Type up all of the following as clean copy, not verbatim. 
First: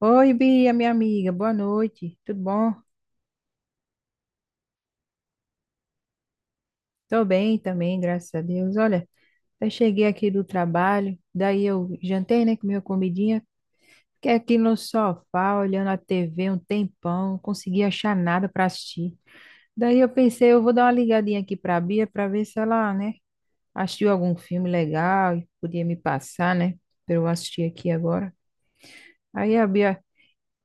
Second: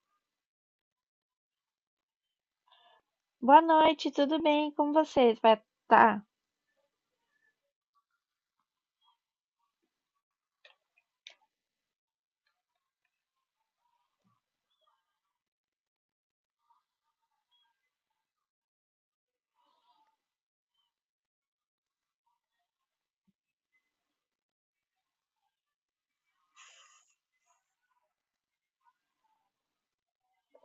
Oi, Bia, minha amiga, boa noite. Tudo bom? Boa noite, tudo bem? Como você vai tá? Tô bem também, graças a Deus. Olha, eu cheguei aqui do trabalho, daí eu jantei, né, com minha comidinha. Fiquei aqui no sofá, olhando a TV um tempão, não consegui achar nada para assistir. Daí eu pensei, eu vou dar uma ligadinha aqui pra Bia para ver se ela, né, assistiu algum filme legal e podia me passar, né, para eu assistir aqui agora. Aí a Bia.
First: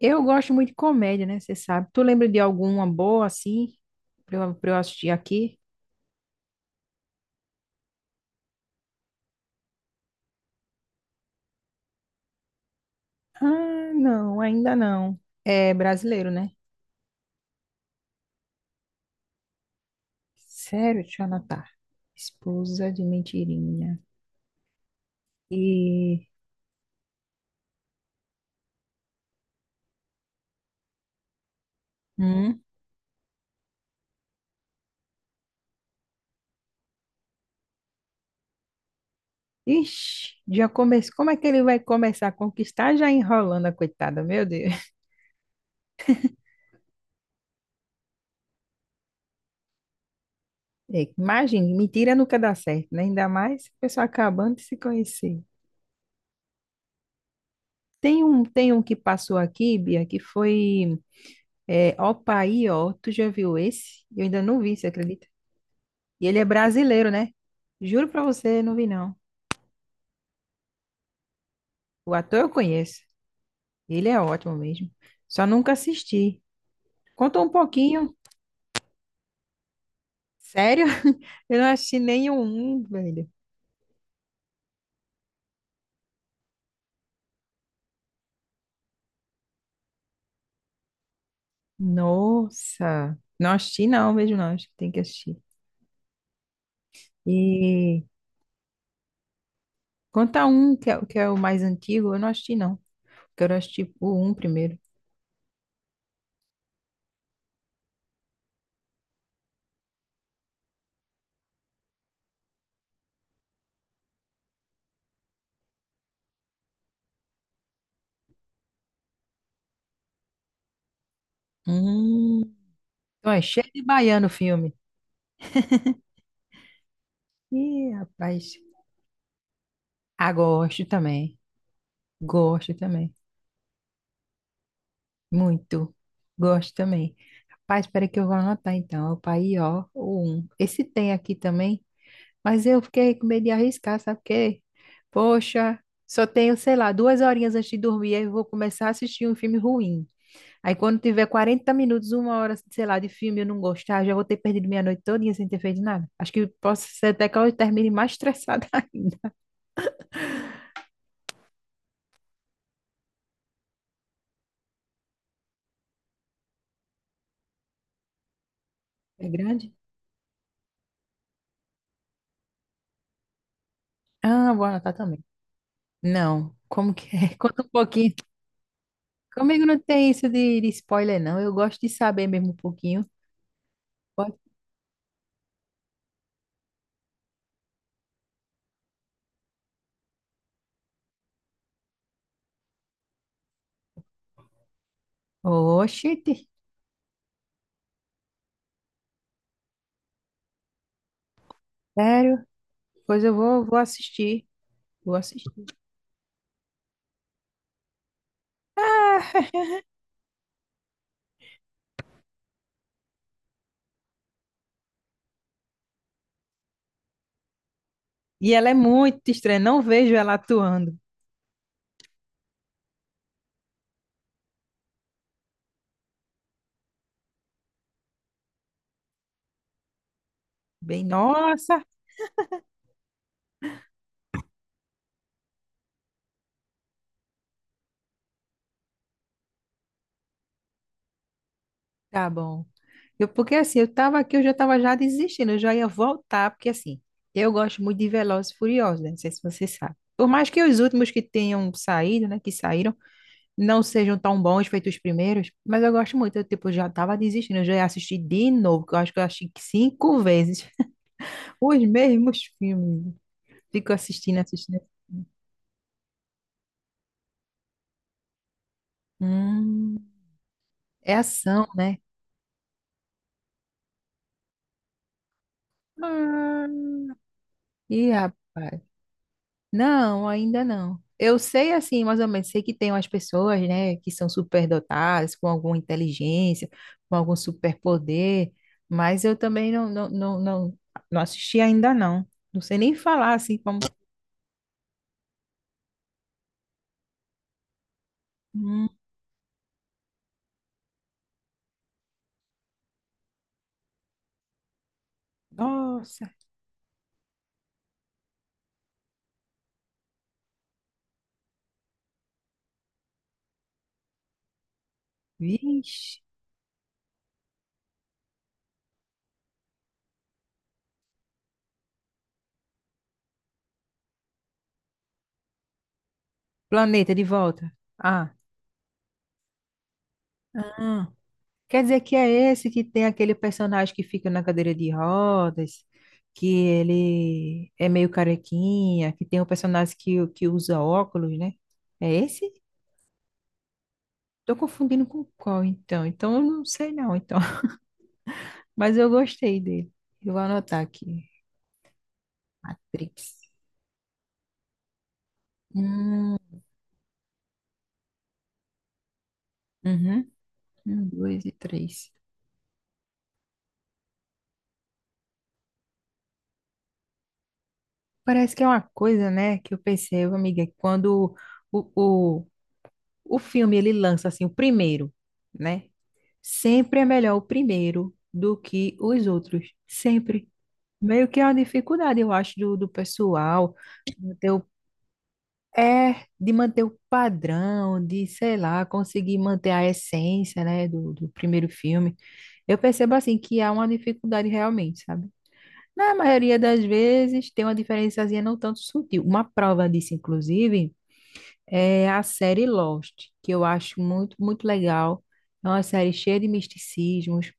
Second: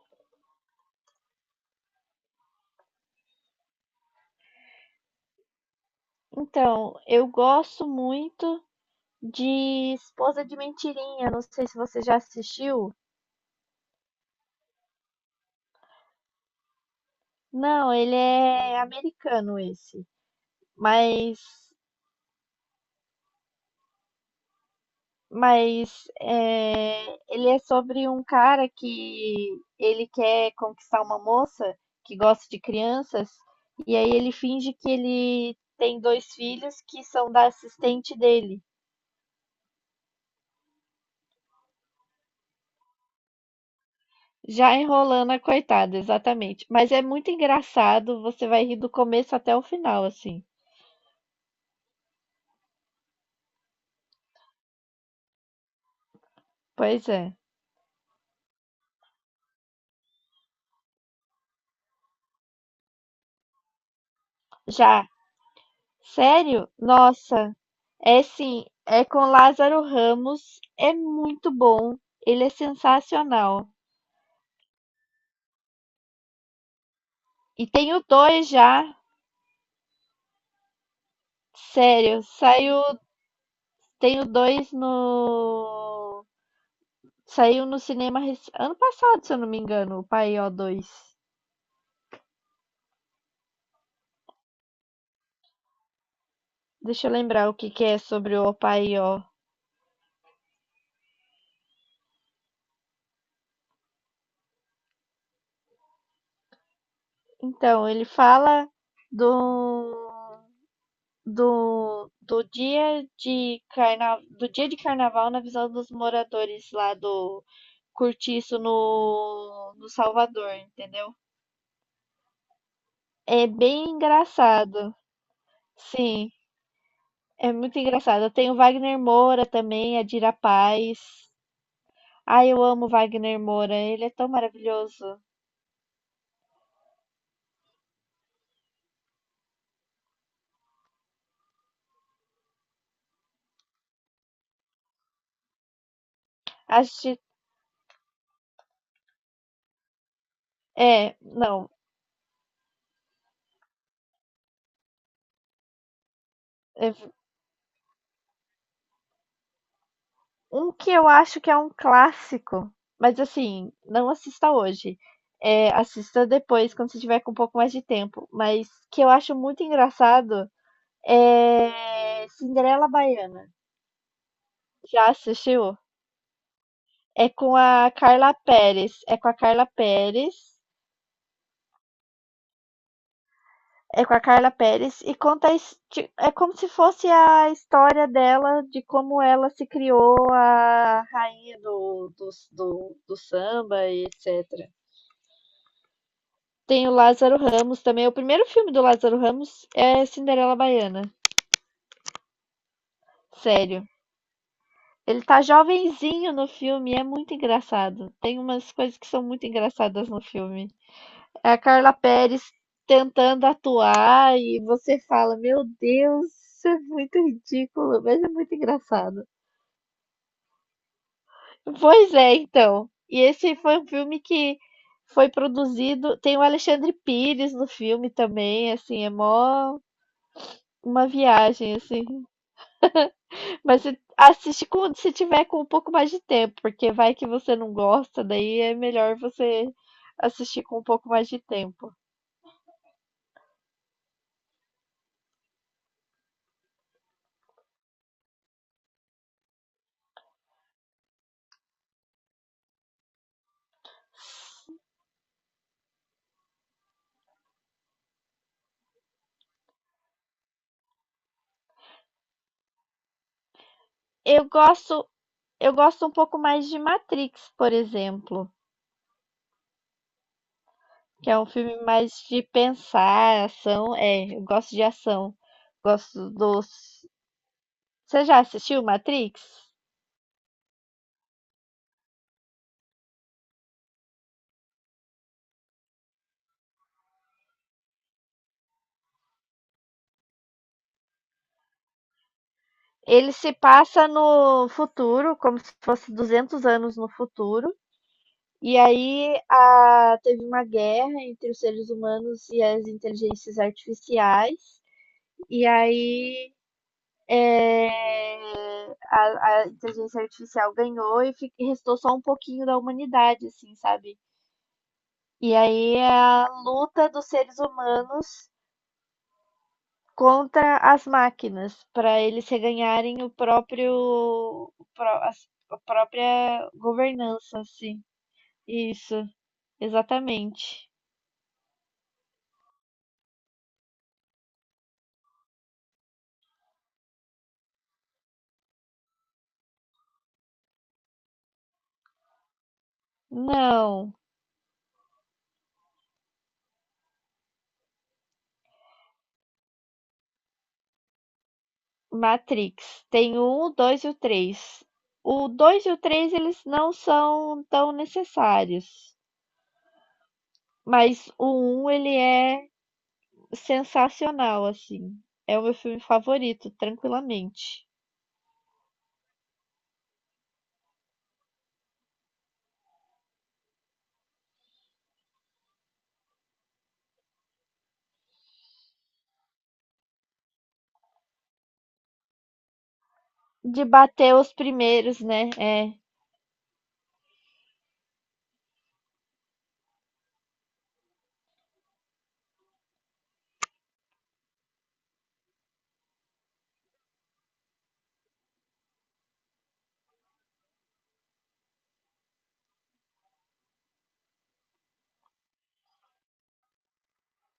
Eu gosto muito de comédia, né? Você sabe. Tu lembra de alguma boa assim pra eu assistir aqui? Então, eu gosto muito de Esposa de Mentirinha. Não sei se você já assistiu. Ah, não, ainda não. É brasileiro, né? Não, ele é americano esse, Sério, deixa eu mas anotar. Esposa de mentirinha. E. é, ele é sobre um cara que ele quer conquistar uma moça que gosta de Hum? crianças. E aí ele finge que ele tem dois filhos que são da assistente dele. Ixi, como é que ele vai começar a conquistar já enrolando a coitada? Meu Deus. Já enrolando a coitada, exatamente. Mas é muito engraçado, você vai rir do começo até o final, assim. É, imagine, mentira nunca dá certo, né? Ainda mais a pessoa acabando de se conhecer. Pois é. Tem um que passou aqui, Bia, que foi. É Opaí, ó. Tu já viu esse? Eu ainda não vi, você Já, acredita? E ele é sério? brasileiro, né? Nossa, Juro pra é você, sim, não vi é não. com Lázaro Ramos, é muito bom, O ator ele eu é conheço. sensacional. Ele é ótimo mesmo. Só nunca assisti. Conta um E tem o pouquinho. dois já, Sério? Eu não assisti sério, saiu, nenhum, velho. tem o dois no, saiu no cinema ano passado, se eu não me engano, o Paió 2. Nossa. Não assisti não, mesmo não. Acho que tem que assistir. Deixa eu lembrar o que que é E sobre o Paió. conta um que é o mais antigo. Eu não assisti não. Quero assistir o um primeiro. Então, ele fala do, do dia de do dia de carnaval na visão dos moradores lá do Cortiço no Salvador, entendeu? Hum. Então é É cheio de bem baiano o filme. engraçado. Sim, é muito Ih, engraçado. rapaz. Tem o Wagner Moura também, a Ah, Dira gosto Paz. também. Ai, eu Gosto amo o também. Wagner Moura, ele é tão maravilhoso. Muito. Gosto também. Rapaz, espera que eu vou anotar então. Opa, aí, ó, o um. Esse tem aqui também, mas eu fiquei com medo de arriscar, sabe por quê? Poxa, só tenho, sei lá, Acho, 2 horinhas antes de dormir, aí eu vou começar a assistir um filme ruim. Aí quando é, tiver não, 40 minutos, 1 hora, sei lá, de filme, eu não gostar, já vou ter perdido minha noite todinha sem ter feito nada. Acho que posso é, ser até que eu termine mais estressada ainda. Um que eu acho que é um clássico, mas assim, não assista hoje. É, assista depois, quando você tiver com um pouco mais de tempo. Mas que eu É acho muito grande? engraçado é Cinderela Baiana. Ah, vou anotar Já também. assistiu? Não, como que É é? com Conta um a pouquinho. Carla Pérez. É com a Comigo Carla não tem isso Pérez. de spoiler, não. Eu gosto de saber mesmo um pouquinho. É com a Pode-. Carla Pérez e conta a é como se fosse a história dela de como ela se criou a rainha do samba e etc. Oxente, Tem o Lázaro Ramos também. O primeiro filme do Lázaro Ramos é Cinderela Baiana. sério? Pois eu vou, vou Sério. assistir. Vou Ele tá assistir. jovenzinho no filme, é muito engraçado. Tem umas coisas que são muito engraçadas no filme. É a Carla Perez tentando atuar e você fala: Meu Deus, isso é muito ridículo, mas é E muito ela é engraçado. muito estranha, não vejo ela atuando. Pois é, então. E esse foi um filme que foi produzido. Tem o Alexandre Pires no filme também, assim, é mó Bem, uma viagem, nossa, assim. Mas você assiste quando se tiver com um pouco mais de tempo, porque vai que você não gosta, daí é melhor você assistir com um pouco mais de tempo. tá bom. Eu, porque assim, eu tava aqui, eu já tava já desistindo, eu já ia voltar, porque assim, eu gosto muito de Velozes e Furiosos, né? Não sei se você sabe. Por mais que os últimos que tenham saído, né, que saíram, não sejam tão bons feitos os primeiros, mas eu gosto muito. Eu, tipo, já tava desistindo, eu já assisti de novo, que eu acho que eu assisti 5 vezes os mesmos filmes. Fico assistindo, Eu assistindo. gosto, eu gosto um pouco mais de Matrix, por exemplo, Hum, é que é um ação, filme né? mais de pensar, ação. É, eu gosto de ação. Gosto Ah. dos. Ih, Você já rapaz. assistiu Matrix? Não, ainda não. Eu sei, assim, mais ou menos, sei que tem umas pessoas, né, que são superdotadas, com alguma inteligência, com algum superpoder, mas eu também não, não assisti ainda, não. Não sei nem Ele falar, se assim, como... passa no futuro, como se fosse 200 anos no futuro. E aí teve uma guerra entre os seres humanos e as inteligências artificiais. E Nossa, aí é, a inteligência artificial ganhou e restou só um pouquinho da humanidade, assim, sabe? E aí é vixe. a luta dos seres humanos contra as máquinas, para eles reganharem o próprio, a própria Planeta de governança, volta. assim. Ah. Isso, exatamente. Ah, quer dizer que é esse que tem aquele personagem que fica na cadeira de rodas, que ele é meio carequinha, que tem um personagem que usa óculos, né? É esse? Não. Tô confundindo com qual, então. Então eu não sei não, então. Mas eu gostei dele. Eu vou anotar aqui. Matrix. Tem o Matrix. um, o dois e o três. O dois e o três Hum, eles não são tão necessários. uhum. Um, Mas dois e o um, três. ele é sensacional, assim. É o meu filme favorito, tranquilamente. Parece que é uma coisa, né, que eu percebo, amiga, que quando o, o filme ele lança assim o primeiro, né? Sempre é melhor o primeiro do que os outros, sempre. Meio que é uma dificuldade, eu acho, do pessoal De bater manter os o- primeiros, né? É. é de manter o padrão, de, sei lá, conseguir manter a essência, né, do primeiro filme. Eu percebo assim que há uma dificuldade realmente, sabe? Na maioria das vezes tem uma diferençazinha não tanto sutil. Uma prova disso, inclusive, é a série Lost, que eu acho muito, muito legal. É uma série cheia de misticismos.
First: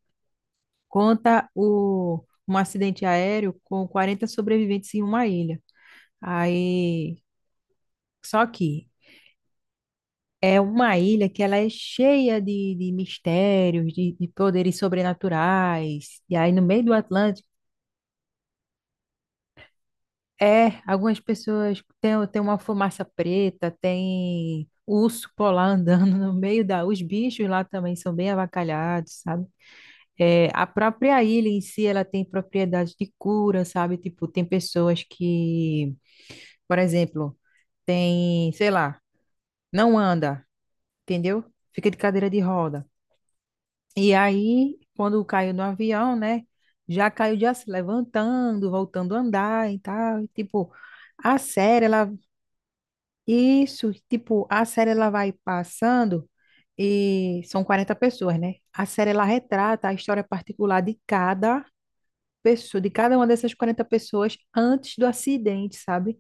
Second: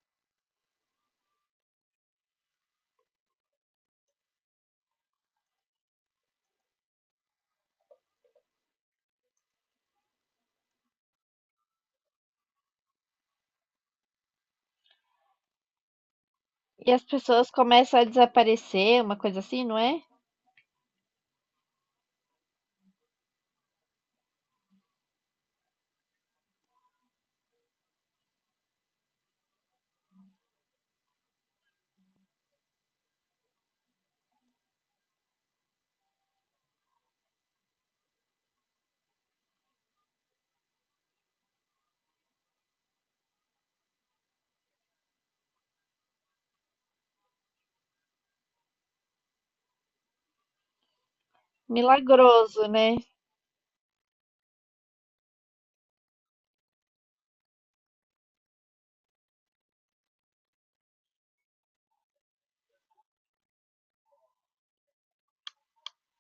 Conta um acidente aéreo com 40 sobreviventes em uma ilha. Aí, só que é uma ilha que ela é cheia de mistérios, de poderes sobrenaturais. E aí, no meio do E as Atlântico, pessoas começam a desaparecer, uma coisa assim, não é? é, algumas pessoas têm, têm uma fumaça preta, tem urso polar andando no meio da... Os bichos lá também são bem avacalhados, sabe? É, a própria ilha em si, ela tem propriedades de cura, sabe? Tipo, tem pessoas que, por exemplo, tem, sei lá, não anda, entendeu? Fica de cadeira de roda. E aí, quando caiu no avião, né? Já caiu já se levantando, voltando a andar e tal. E, tipo, a série, ela... Milagroso, né? Isso, tipo, a série, ela vai passando e são 40 pessoas, né? A série, ela retrata a história particular de cada pessoas, de cada uma dessas 40 pessoas antes do acidente, sabe?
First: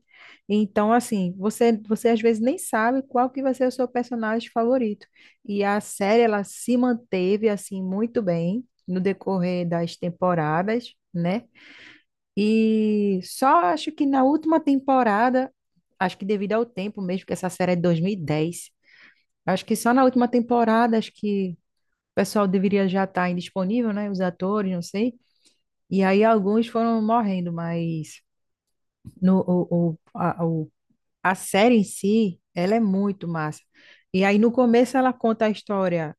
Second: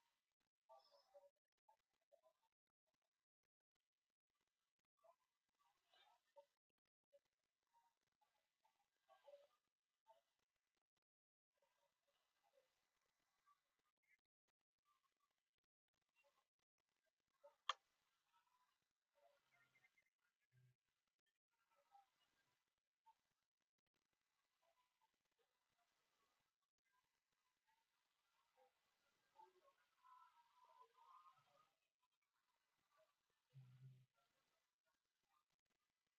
Então, assim, você, você às vezes nem sabe qual que vai ser o seu personagem favorito. E a série, ela se manteve, assim, muito bem no decorrer das temporadas, né? E só acho que na última temporada, acho que devido ao tempo mesmo, que essa série é de 2010, acho que só na última temporada, acho que o pessoal deveria já estar indisponível, né? Os atores, não sei. E aí alguns foram morrendo, mas no, o- a série em si, ela é muito massa. E aí no começo ela conta a história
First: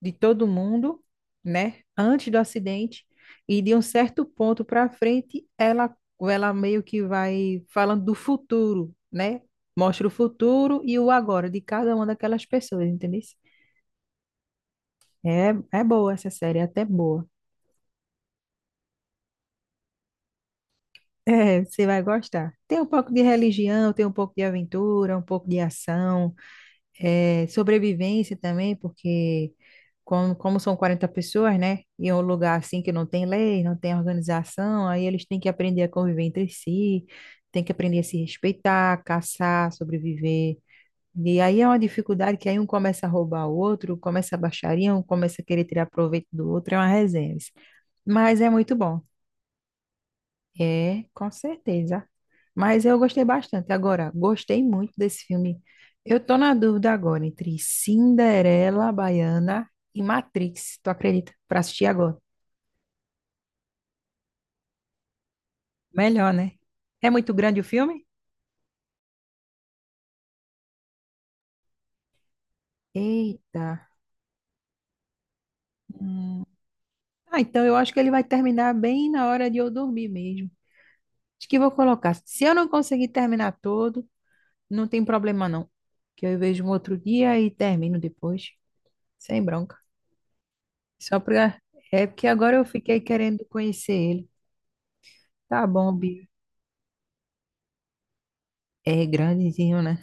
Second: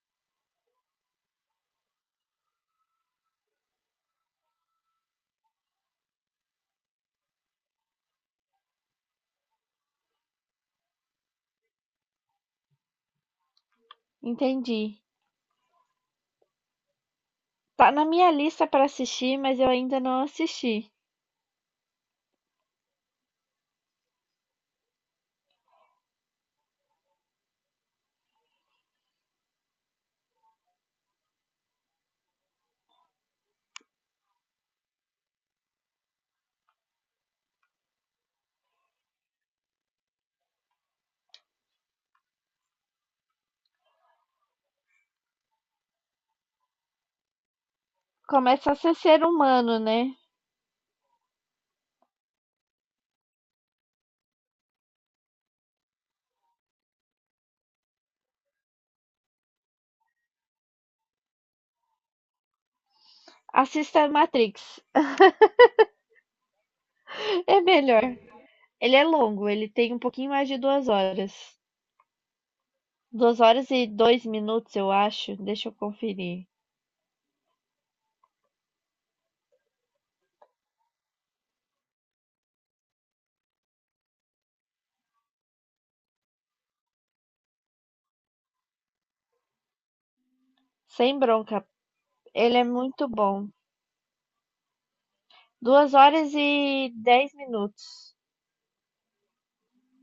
de todo mundo, né? Antes do acidente, e de um certo ponto para frente, ela meio que vai falando do futuro, né? Mostra o futuro e o agora de cada uma daquelas pessoas, entendeu? Entendi. É, é boa essa série, é até boa. Tá na minha lista para assistir, mas eu ainda não assisti. É, você vai gostar. Tem um pouco de religião, tem um pouco de aventura, um pouco de ação, é, sobrevivência também, porque como, como são 40 pessoas, né? E é um lugar assim que não tem lei, não tem organização, aí eles têm que aprender a conviver entre si, têm que aprender a se respeitar, caçar, sobreviver. E aí é uma dificuldade que aí um começa a roubar o outro, começa a baixaria, um começa a querer tirar proveito do outro, é uma resenha. Mas é Começa muito a bom. ser humano, né? É, com certeza. Mas eu gostei bastante. Agora, gostei muito desse filme. Eu tô na dúvida agora entre Cinderela Baiana e Matrix. Tu acredita? Pra assistir agora. Assista Matrix. Melhor, né? É muito grande É o melhor. filme? Ele é longo, ele tem um pouquinho mais de duas horas. Duas horas Eita. e dois minutos, eu acho. Deixa eu Hum. conferir. Ah, então eu acho que ele vai terminar bem na hora de eu dormir mesmo. Acho que vou colocar. Se eu não conseguir terminar todo, não tem problema não. Que eu vejo um outro dia e termino depois. Sem bronca. Sem Só pra. bronca. É porque agora Ele é eu fiquei muito querendo bom. conhecer ele. Tá bom, Duas Bia. horas e dez minutos. É grandezinho, né?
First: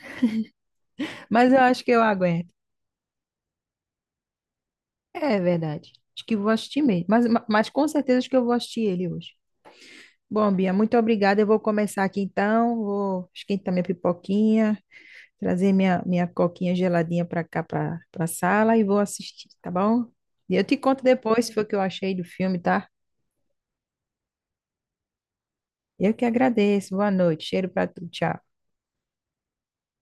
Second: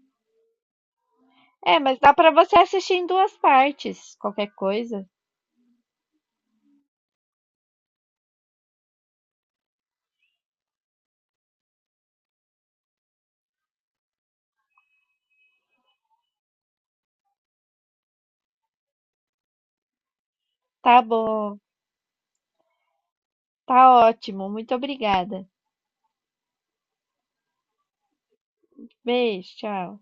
Mas eu É, acho que mas eu dá pra aguento. você assistir em duas partes. Qualquer coisa. É verdade. Acho que vou assistir mesmo. Mas, mas com certeza acho que eu vou assistir ele hoje. Bom, Bia, muito obrigada. Eu vou começar aqui então. Vou esquentar minha pipoquinha, trazer minha coquinha geladinha para cá, para pra sala e vou assistir, tá bom? E eu te Tá conto depois se bom. foi o que eu achei do filme, tá? Tá ótimo. Muito obrigada. Eu que agradeço. Boa noite. Cheiro para tu. Tchau. Beijo, tchau.